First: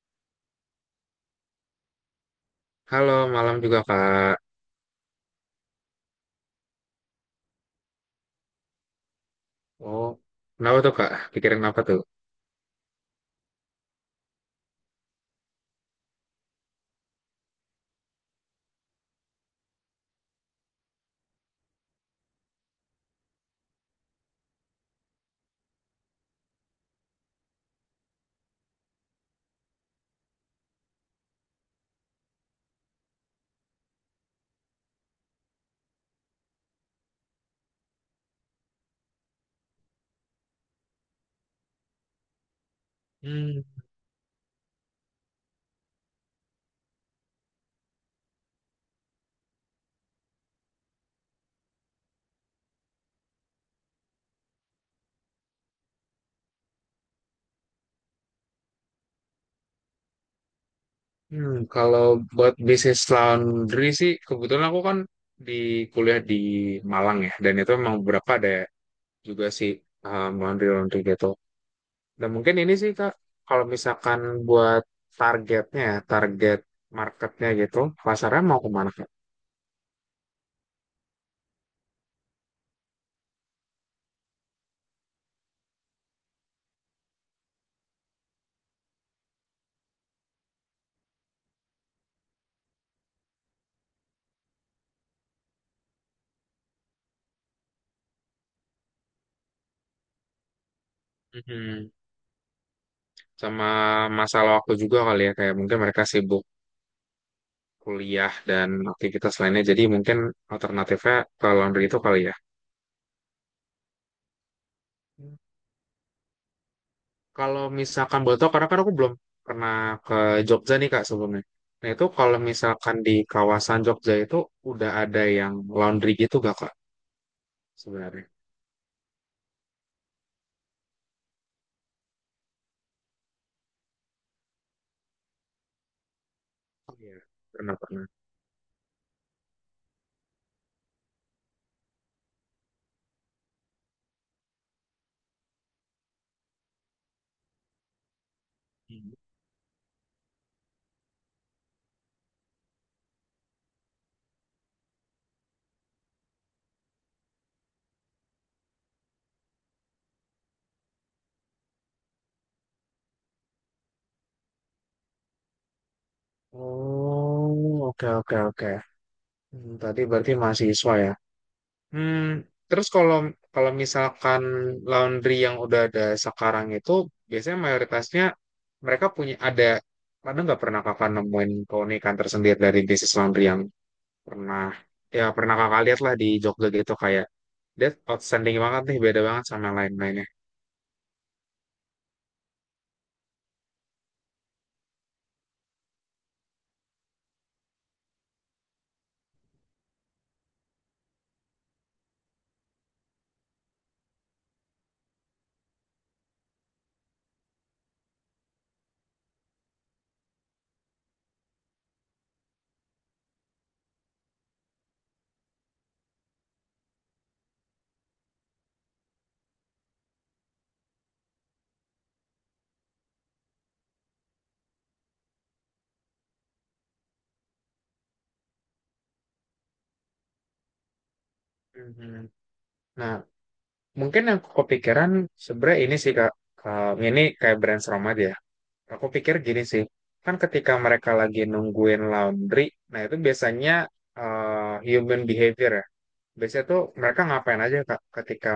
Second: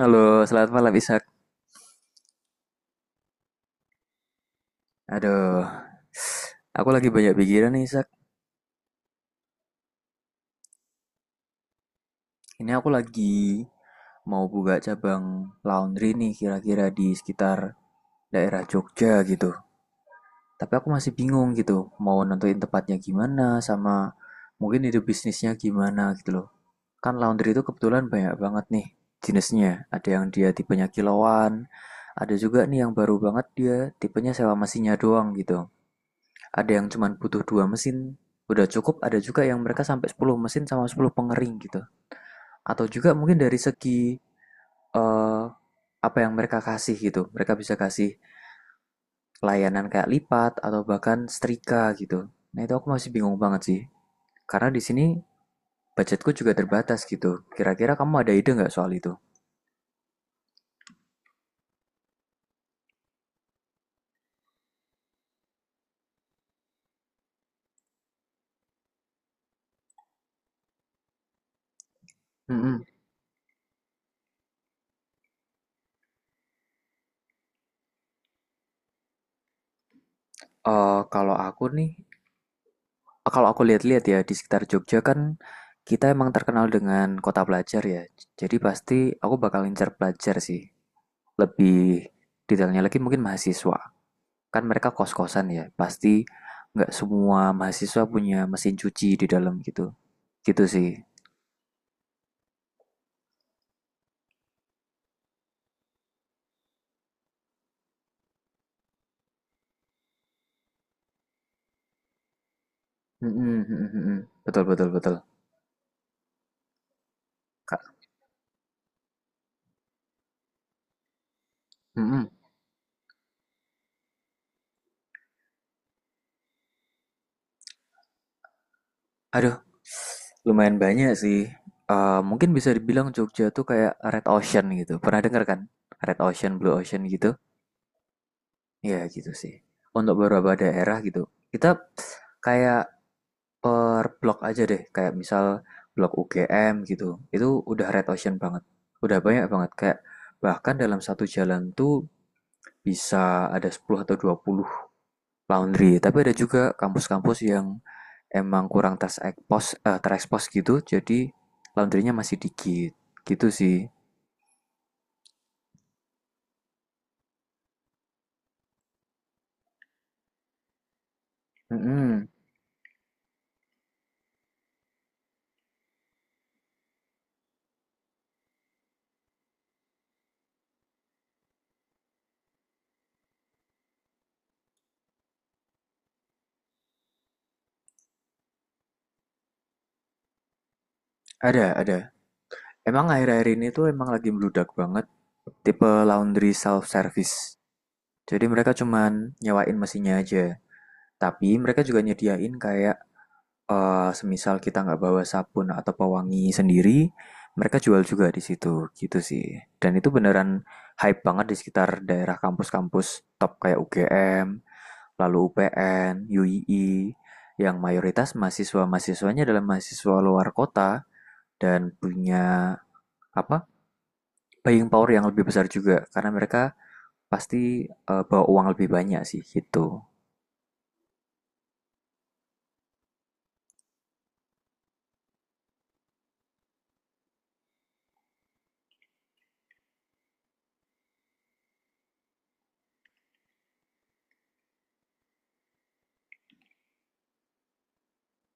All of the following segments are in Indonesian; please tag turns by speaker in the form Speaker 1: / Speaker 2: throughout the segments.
Speaker 1: Halo, selamat malam Ishak.
Speaker 2: Halo, malam juga Kak.
Speaker 1: Aduh, aku lagi banyak pikiran nih Ishak.
Speaker 2: Oh, kenapa tuh Kak? Pikirin apa tuh?
Speaker 1: Ini aku lagi mau buka cabang laundry nih kira-kira di sekitar daerah Jogja gitu. Tapi aku masih bingung gitu, mau nentuin tempatnya gimana sama mungkin ide bisnisnya gimana gitu loh. Kan laundry itu kebetulan banyak banget nih jenisnya. Ada yang dia tipenya kiloan, ada juga nih yang baru banget dia tipenya sewa mesinnya doang gitu. Ada yang cuma butuh 2 mesin, udah cukup, ada juga yang mereka sampai 10 mesin sama 10 pengering gitu. Atau juga mungkin dari
Speaker 2: Hmm,
Speaker 1: segi eh, apa yang mereka kasih gitu. Mereka bisa kasih layanan kayak lipat atau bahkan setrika gitu. Nah, itu aku masih bingung banget sih. Karena di sini budgetku juga terbatas gitu. Kira-kira kamu ada ide nggak soal itu?
Speaker 2: kalau buat bisnis laundry sih, kebetulan aku kan di kuliah di Malang ya, dan itu memang beberapa ada juga sih laundry-laundry gitu. Dan mungkin ini
Speaker 1: Mm-mm.
Speaker 2: sih Kak, kalau misalkan buat targetnya, ya, target marketnya gitu, pasarnya mau kemana Kak?
Speaker 1: Kalau aku nih, kalau aku lihat-lihat ya di sekitar Jogja kan kita emang terkenal dengan kota pelajar ya. Jadi pasti aku bakal incer pelajar sih. Lebih detailnya lagi mungkin mahasiswa, kan mereka kos-kosan ya, pasti nggak semua mahasiswa punya mesin cuci di dalam gitu, gitu sih.
Speaker 2: Mhm. Sama masalah waktu juga kali ya, kayak mungkin mereka sibuk kuliah dan aktivitas lainnya. Jadi mungkin alternatifnya ke laundry itu kali ya.
Speaker 1: Mhm mhm mhm, betul betul betul,
Speaker 2: Kalau
Speaker 1: Kak.
Speaker 2: misalkan boleh tahu, karena kan aku belum pernah ke Jogja nih Kak sebelumnya. Nah itu
Speaker 1: mhm,
Speaker 2: kalau misalkan di kawasan Jogja itu udah ada yang laundry gitu gak Kak sebenarnya?
Speaker 1: Aduh, lumayan banyak sih, mungkin bisa dibilang Jogja tuh kayak red ocean gitu, pernah dengar kan? Red ocean, blue
Speaker 2: Oh
Speaker 1: ocean
Speaker 2: iya,
Speaker 1: gitu?
Speaker 2: pernah pernah.
Speaker 1: Ya gitu sih, untuk beberapa daerah gitu, kita kayak per blok aja deh, kayak misal blok UGM gitu. Itu udah red ocean banget.
Speaker 2: Hmm.
Speaker 1: Udah banyak banget kayak bahkan dalam satu jalan tuh bisa ada 10 atau 20 laundry. Tapi ada juga kampus-kampus yang emang kurang terekspos gitu, jadi laundrynya masih dikit. Gitu sih.
Speaker 2: Oh, oke oke oke. Hmm, tadi berarti mahasiswa ya. Hmm,
Speaker 1: Mm-mm.
Speaker 2: terus kalau kalau misalkan laundry yang udah ada sekarang itu biasanya mayoritasnya mereka punya ada nggak pernah kakak nemuin keunikan tersendiri dari bisnis laundry yang pernah, ya pernah kakak lihat lah di Jogja gitu, kayak that outstanding banget nih, beda banget sama yang lain-lainnya.
Speaker 1: Ada, ada. Emang akhir-akhir ini tuh emang lagi meludak banget tipe laundry self service. Jadi mereka cuman nyewain mesinnya aja. Tapi mereka juga nyediain kayak semisal kita nggak bawa sabun atau pewangi sendiri, mereka jual juga di situ gitu sih. Dan itu beneran hype banget di sekitar daerah kampus-kampus top kayak UGM, lalu UPN, UII, yang mayoritas mahasiswa-mahasiswanya adalah mahasiswa luar kota dan punya apa buying power yang lebih besar juga karena mereka pasti bawa uang lebih banyak sih gitu.
Speaker 2: Mhm. Nah mungkin yang kepikiran sebenarnya ini sih kak. Ini kayak brainstorm aja. Aku pikir gini sih, kan ketika mereka lagi nungguin laundry, nah itu biasanya human behavior ya. Biasanya tuh mereka ngapain aja Kak, ketika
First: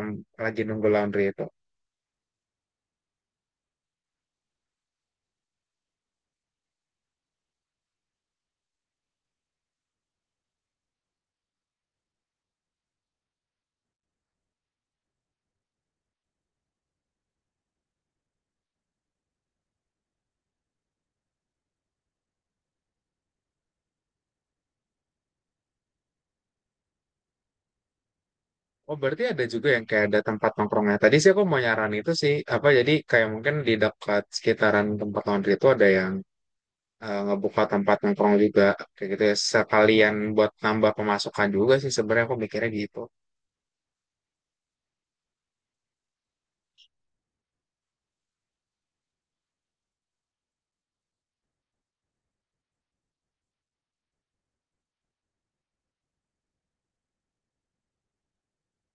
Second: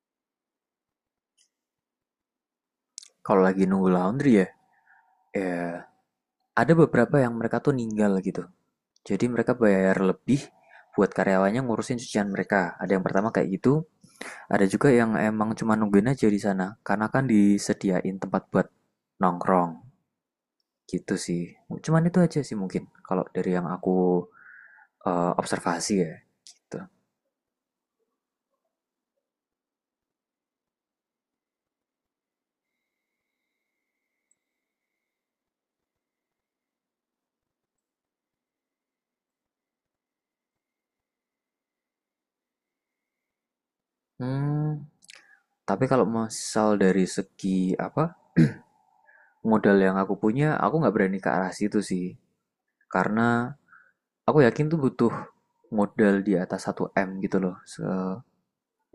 Speaker 2: lagi nunggu laundry itu.
Speaker 1: Kalau lagi nunggu laundry ya, ya ada beberapa yang mereka tuh ninggal gitu. Jadi mereka bayar lebih buat karyawannya ngurusin cucian mereka. Ada yang pertama kayak gitu, ada juga yang emang cuma nungguin aja di sana karena kan disediain tempat buat nongkrong gitu sih. Cuman itu aja sih mungkin kalau dari yang aku observasi ya gitu.
Speaker 2: Oh berarti ada juga yang kayak ada tempat nongkrongnya. Tadi sih aku mau nyaran itu sih, apa jadi kayak mungkin di dekat sekitaran tempat laundry itu ada yang ngebuka tempat nongkrong juga. Kayak gitu ya, sekalian buat nambah pemasukan juga sih sebenarnya aku mikirnya gitu.
Speaker 1: Hmm, tapi kalau misal dari segi apa modal yang aku punya, aku nggak berani ke arah situ sih. Karena aku yakin tuh butuh modal di atas satu m gitu loh.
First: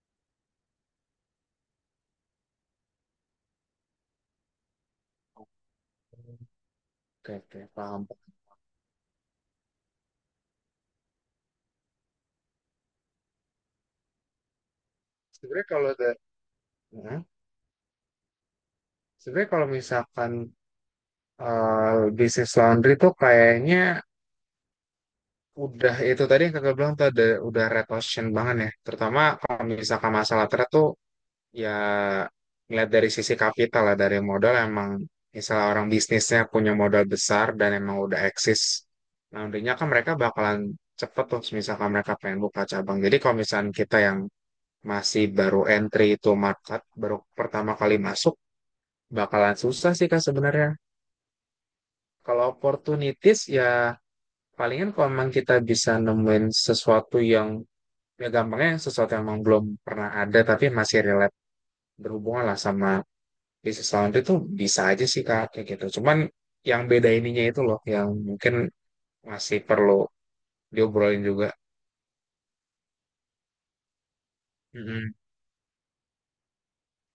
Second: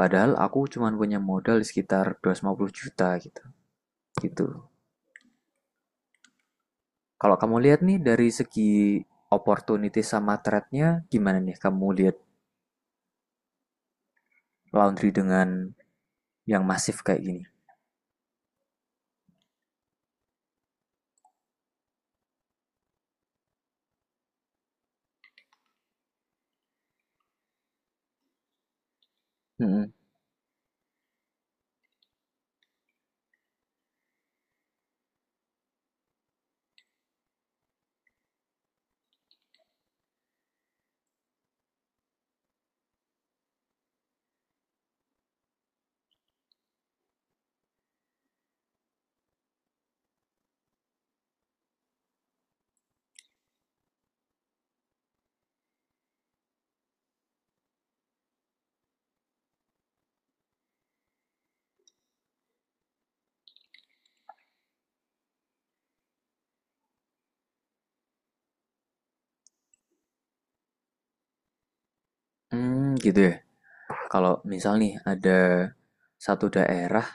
Speaker 1: Padahal aku cuman punya modal sekitar 250 juta gitu. Gitu.
Speaker 2: Oke,
Speaker 1: Kalau kamu
Speaker 2: oke,
Speaker 1: lihat nih
Speaker 2: paham.
Speaker 1: dari segi opportunity sama threat-nya gimana nih kamu lihat laundry
Speaker 2: Sebenarnya
Speaker 1: dengan
Speaker 2: kalau ada,
Speaker 1: yang masif
Speaker 2: nah,
Speaker 1: kayak gini?
Speaker 2: sebenarnya kalau misalkan bisnis laundry tuh kayaknya udah itu tadi yang kakak bilang tuh ada udah red ocean banget ya. Terutama kalau
Speaker 1: mm
Speaker 2: misalkan masalah thread tuh ya ngeliat dari sisi kapital lah dari modal, emang misalnya orang bisnisnya punya modal besar dan emang udah eksis. Laundrynya kan mereka bakalan cepet tuh misalkan mereka pengen buka cabang. Jadi kalau misalkan kita yang masih baru entry itu market baru pertama kali masuk bakalan susah sih kak sebenarnya. Kalau opportunities ya palingan kalau memang kita bisa nemuin sesuatu yang, ya gampangnya sesuatu yang memang belum pernah ada tapi masih relate, berhubungan lah sama bisnis laundry itu, bisa aja sih kak kayak gitu, cuman yang beda ininya itu loh yang mungkin masih perlu diobrolin juga.
Speaker 1: Hmm, gitu ya. Kalau misal nih
Speaker 2: mm
Speaker 1: ada satu daerah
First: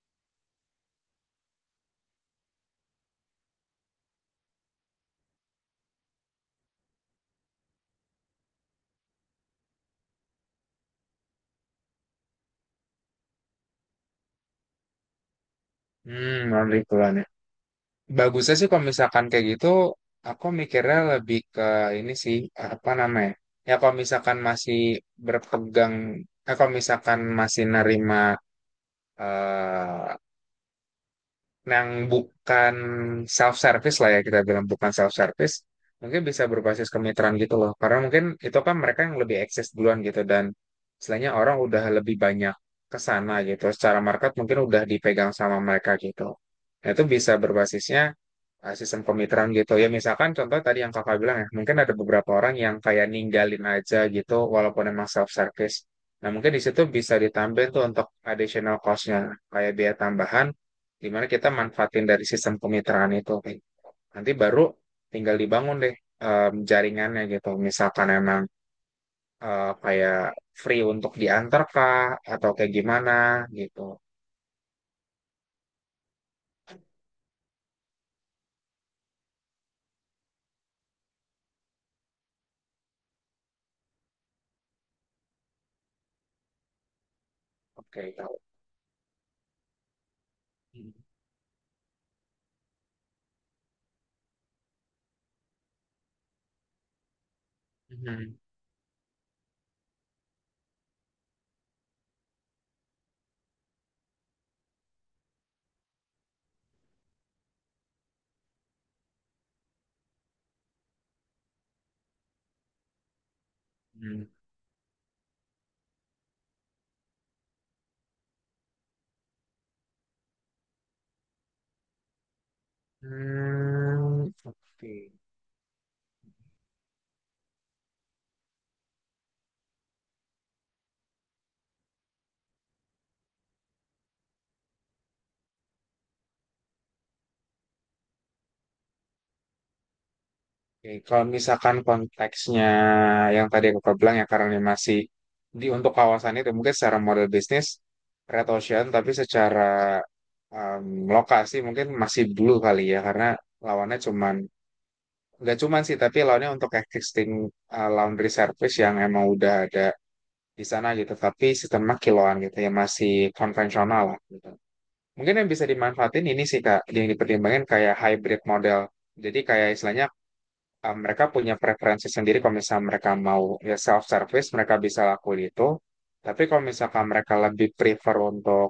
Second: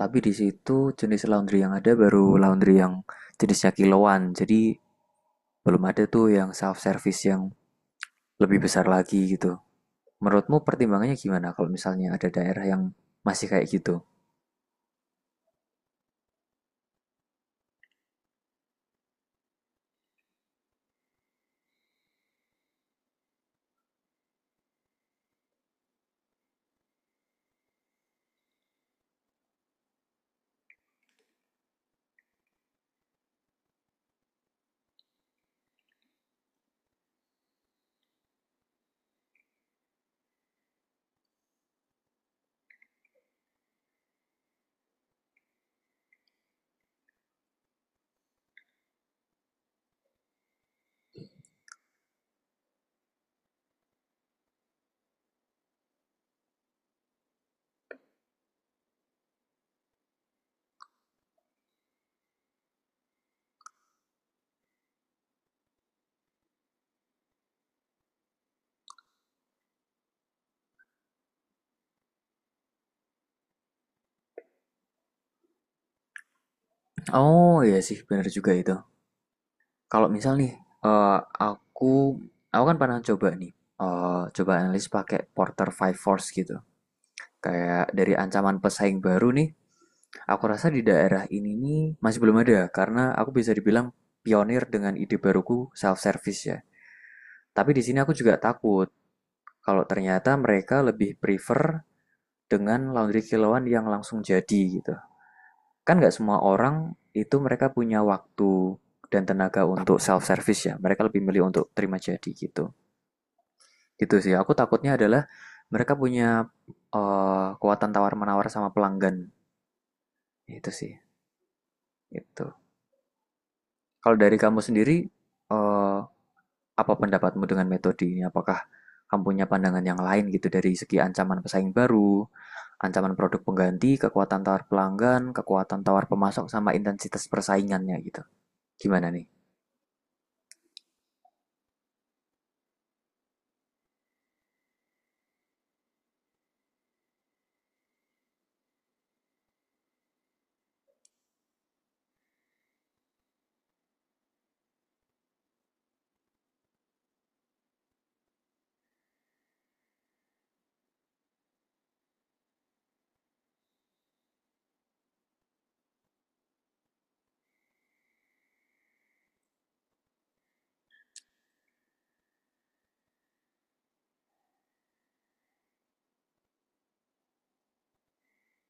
Speaker 1: tapi di situ jenis laundry yang ada baru laundry yang jenisnya kiloan. Jadi belum ada tuh yang self service yang lebih besar lagi gitu. Menurutmu pertimbangannya gimana kalau misalnya ada daerah yang masih kayak gitu?
Speaker 2: Hmm, laundry puluhan ya. Bagusnya sih kalau misalkan kayak gitu, aku mikirnya lebih ke ini sih, apa namanya? Ya kalau misalkan masih berpegang, kalau misalkan masih nerima eh, yang bukan self service lah ya kita bilang bukan self service, mungkin bisa berbasis kemitraan gitu loh, karena mungkin itu kan mereka yang lebih eksis duluan gitu dan istilahnya orang udah lebih banyak ke sana gitu, secara market mungkin udah dipegang sama mereka gitu. Nah, itu bisa berbasisnya sistem kemitraan gitu ya. Misalkan contoh tadi yang kakak bilang ya, mungkin ada beberapa orang yang kayak ninggalin aja gitu walaupun emang self service, nah mungkin di situ bisa ditambahin tuh untuk additional cost-nya kayak biaya tambahan dimana kita manfaatin dari sistem kemitraan itu. Kayak nanti baru tinggal dibangun deh jaringannya gitu, misalkan emang kayak free untuk diantar kah atau kayak gimana gitu.
Speaker 1: Oh iya sih, benar juga itu. Kalau misal nih, eh, aku aku kan pernah coba nih, coba analisis pakai Porter Five Force gitu. Kayak
Speaker 2: Oke
Speaker 1: dari
Speaker 2: tahu.
Speaker 1: ancaman pesaing baru nih, aku rasa di
Speaker 2: Mhm.
Speaker 1: daerah ini nih masih belum ada karena aku bisa dibilang pionir dengan ide baruku self service ya. Tapi di sini aku juga
Speaker 2: Mhm.
Speaker 1: takut kalau ternyata mereka lebih prefer dengan laundry kilauan yang langsung jadi gitu. Kan nggak semua orang itu mereka punya waktu dan tenaga untuk self service ya. Mereka lebih milih untuk terima jadi gitu. Gitu sih. Aku takutnya adalah mereka punya kekuatan tawar menawar sama pelanggan. Itu sih. Itu.
Speaker 2: Hmm,
Speaker 1: Kalau
Speaker 2: hmm,
Speaker 1: dari kamu sendiri
Speaker 2: oke.
Speaker 1: eh, apa pendapatmu dengan metode ini? Apakah kamu punya pandangan yang lain gitu dari segi ancaman pesaing baru, ancaman produk pengganti, kekuatan tawar pelanggan, kekuatan tawar pemasok sama intensitas persaingannya gitu. Gimana nih?
Speaker 2: Oke, kalau misalkan konteksnya yang tadi aku bilang ya, karena ini masih di untuk kawasan itu, mungkin secara model bisnis Red Ocean tapi secara lokasi mungkin masih blue kali ya, karena lawannya cuman, nggak cuman sih, tapi lawannya untuk existing laundry service yang emang udah ada di sana gitu, tapi sistemnya kiloan gitu ya, masih konvensional lah gitu. Mungkin yang bisa dimanfaatin ini sih Kak, yang dipertimbangkan kayak hybrid model. Jadi kayak istilahnya mereka punya preferensi sendiri. Kalau misalnya mereka mau ya self service, mereka bisa lakuin itu, tapi kalau misalkan mereka lebih prefer untuk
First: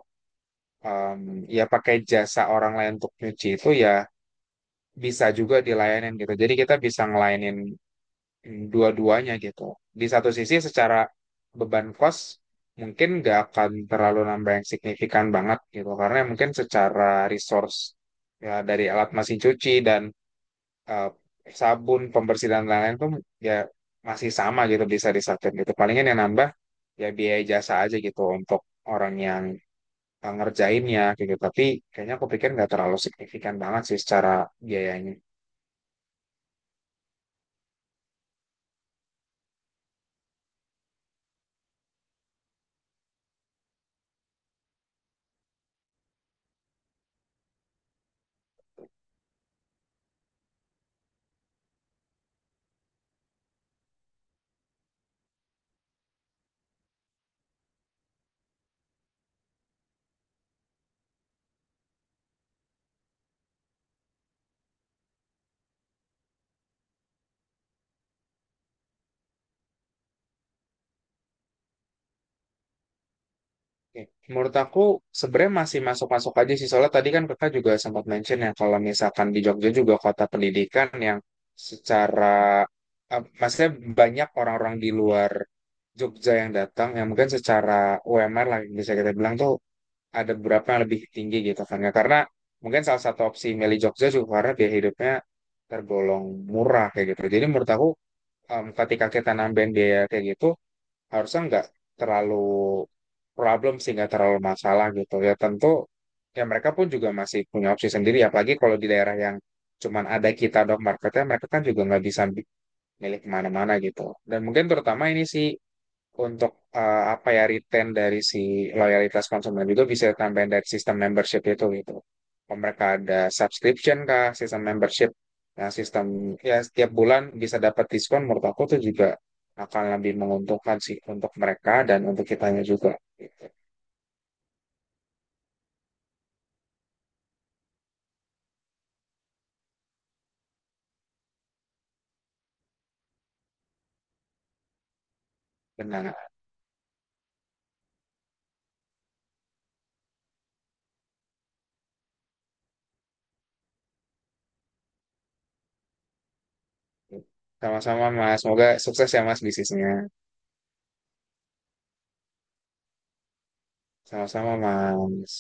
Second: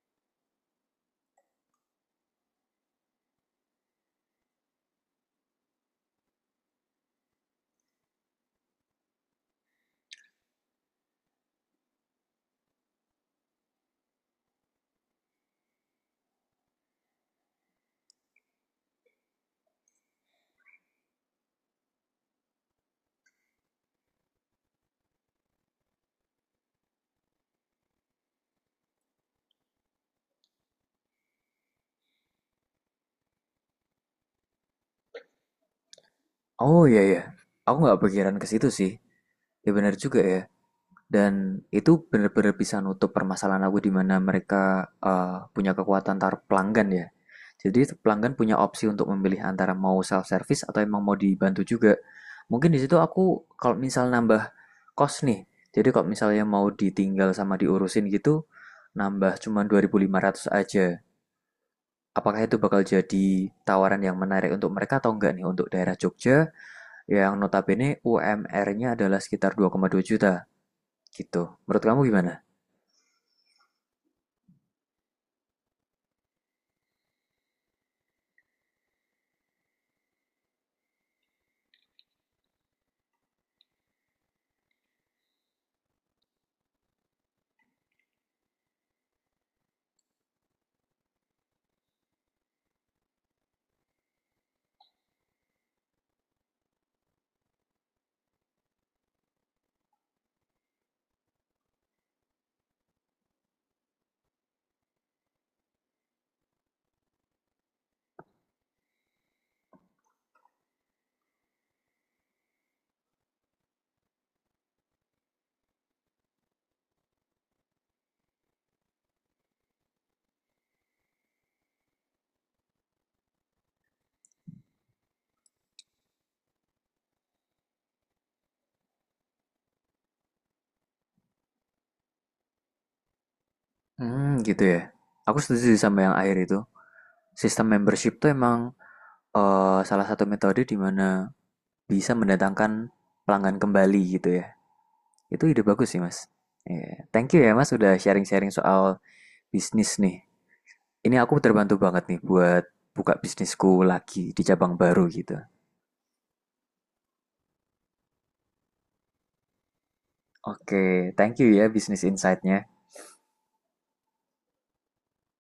Speaker 2: um, ya pakai jasa orang lain untuk nyuci itu, ya bisa juga dilayanin gitu. Jadi kita bisa ngelayanin dua-duanya gitu. Di satu sisi secara beban cost mungkin nggak akan terlalu nambah yang signifikan banget gitu, karena mungkin secara resource ya, dari alat mesin cuci dan eh, sabun pembersih dan lain-lain tuh ya masih sama gitu, bisa disatuin gitu. Palingan yang nambah ya biaya jasa aja gitu untuk orang yang ngerjainnya kayak gitu, tapi kayaknya aku pikir nggak terlalu signifikan banget sih secara biayanya.
Speaker 1: Oh iya ya, aku nggak pikiran ke situ sih. Ya benar juga ya. Dan itu benar-benar bisa nutup permasalahan aku di mana mereka punya kekuatan taruh pelanggan ya. Jadi pelanggan punya opsi untuk memilih antara mau self service atau emang mau dibantu juga. Mungkin di situ aku kalau misal nambah kos nih. Jadi kalau misalnya mau ditinggal sama diurusin gitu, nambah cuma 2.500 aja. Apakah itu bakal jadi tawaran yang menarik untuk mereka atau enggak nih untuk daerah Jogja yang notabene UMR-nya adalah sekitar 2,2 juta gitu. Menurut kamu gimana?
Speaker 2: Oke. Menurut aku sebenarnya masih masuk-masuk aja sih, soalnya tadi kan kakak juga sempat mention ya, kalau misalkan di Jogja juga kota pendidikan yang secara maksudnya banyak orang-orang di luar Jogja yang datang, yang mungkin secara UMR lah bisa kita bilang tuh ada beberapa yang lebih tinggi gitu kan ya. Karena mungkin salah satu opsi milih Jogja juga karena biaya hidupnya tergolong murah kayak gitu. Jadi menurut aku ketika kita nambahin biaya kayak gitu harusnya nggak terlalu problem sih, nggak terlalu masalah gitu ya. Tentu ya mereka pun juga masih punya opsi sendiri, apalagi kalau di daerah yang cuman ada kita dok marketnya, mereka kan juga nggak bisa milih kemana-mana gitu. Dan mungkin terutama ini sih untuk apa ya return dari si loyalitas konsumen, juga bisa tambahin dari sistem membership itu gitu. Oh, mereka ada subscription kah, sistem membership, nah sistem ya setiap bulan bisa dapat diskon. Menurut aku tuh juga akan lebih menguntungkan sih untuk mereka dan untuk kitanya juga. Gitu.
Speaker 1: Hmm, gitu ya. Aku setuju sama yang akhir itu. Sistem membership tuh emang salah satu metode di mana bisa mendatangkan pelanggan kembali gitu ya. Itu ide bagus sih,
Speaker 2: Benar.
Speaker 1: Mas. Iya. Thank you ya, Mas, udah sharing-sharing soal bisnis nih. Ini aku terbantu banget nih buat buka bisnisku lagi di cabang baru gitu.
Speaker 2: Sama-sama Mas, semoga sukses ya Mas bisnisnya.
Speaker 1: Oke, okay, thank you ya bisnis insight-nya.
Speaker 2: Sama-sama Mas.